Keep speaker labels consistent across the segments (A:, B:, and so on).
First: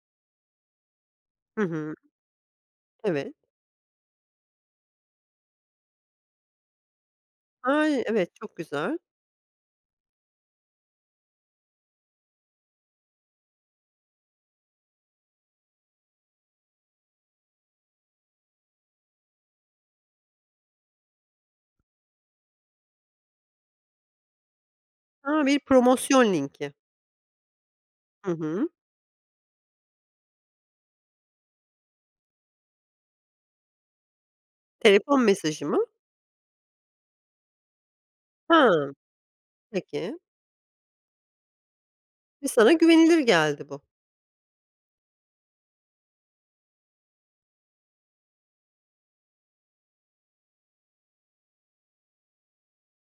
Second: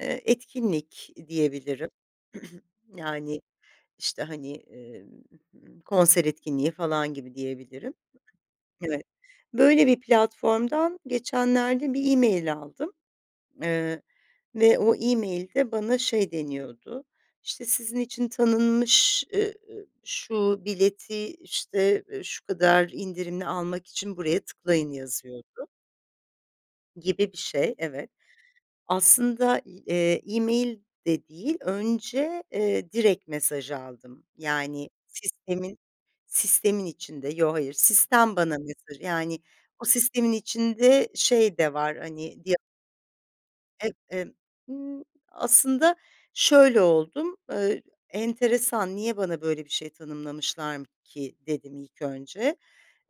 A: Eee, etkinlik
B: Hı
A: diyebilirim.
B: hı. Evet.
A: Yani, işte, hani, ımm, konser etkinliği falan gibi diyebilirim.
B: Ay! Evet, çok güzel.
A: [unintelligible] böyle bir platformdan geçenlerde bir email aldım. Eee, ve o email de bana şey deniyordu "işte sizin için tanınmış, ııı, şu bileti işte şu kadar indirimli almak için buraya tıklayın"
B: A! Bir
A: yazıyordu.
B: promosyon linki.
A: Gibi bir şey evet.
B: Hı hı.
A: Aslında, eee, email de değil önce, eee, direkt mesaj aldım yani
B: Telefon mesajı
A: sistemin,
B: mı?
A: sistemin içinde, yo, hayır sistem bana
B: Hımm,
A: mesaj yani o
B: peki.
A: sistemin içinde şey de var hani
B: Ve
A: di
B: sana güvenilir geldi bu.
A: Eee, emm, ııı, aslında şöyle oldum, ııı, enteresan "niye bana böyle bir şey tanımlamışlar ki" dedim ilk önce.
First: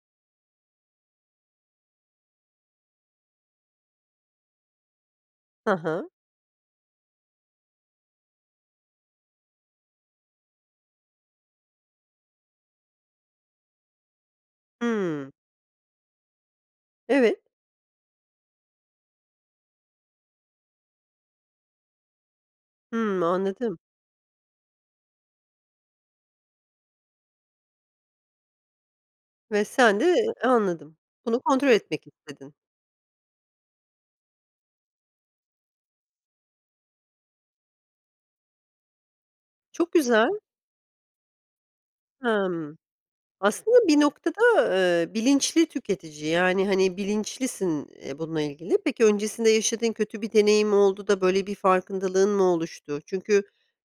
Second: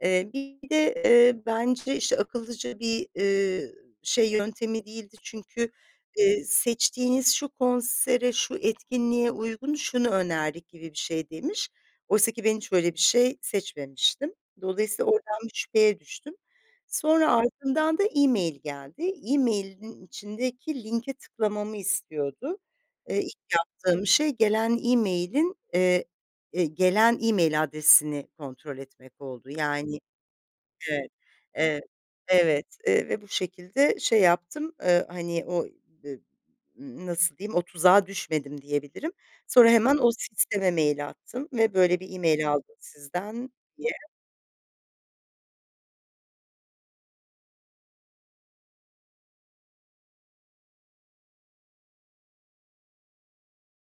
A: Eee, bir de, eee, bence işte akıllıca bir, ııı, şey yöntemi değildi. Çünkü,
B: Hı hı.
A: ııı, seçtiğiniz şu konsere, şu etkinliğe uygun, şunu önerdik gibi bir şey demiş. Oysa ki ben hiç öyle bir şey seçmemiştim. Dolayısıyla
B: Hıı.
A: oradan bir şüpheye düştüm. Sonra
B: Evet.
A: ardından da email geldi. Emailin içindeki linke tıklamamı istiyordu. Iıı,
B: Hımm,
A: ilk
B: anladım.
A: yaptığım şey gelen emailin, eee, ııı, gelen email adresini kontrol etmek oldu.
B: Ve sen
A: Yani,
B: de anladım.
A: evet,
B: Bunu kontrol
A: evet,
B: etmek istedin.
A: evet, eee, ve bu şekilde şey yaptım, ııı, hani o d nasıl diyeyim, o tuzağa düşmedim diyebilirim. Sonra
B: Çok
A: hemen o
B: güzel.
A: sisteme mail attım ve "böyle bir email aldım"
B: Hımm.
A: sizden
B: Aslında
A: diye.
B: bir noktada, eee, bilinçli tüketici, yani, hani, bilinçlisin, eee, bununla ilgili. Peki, öncesinde yaşadığın kötü bir deneyim oldu da böyle bir farkındalığın mı oluştu? Çünkü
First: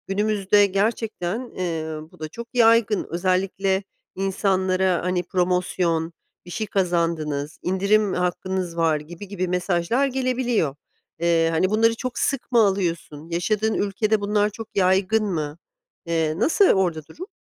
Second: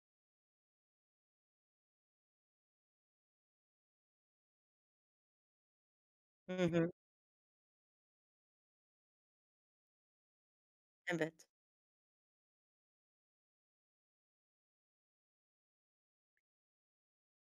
B: günümüzde gerçekten ııı bu da çok yaygın özellikle insanlara hani promosyon, bir
A: Hı
B: şey
A: hı.
B: kazandınız, indirim hakkınız var gibi gibi mesajlar gelebiliyor.
A: Evet.
B: Eee, hani, bunları çok sık mı alıyorsun, yaşadığın ülkede bunlar çok yaygın mı? Eee, nasıl orada durum?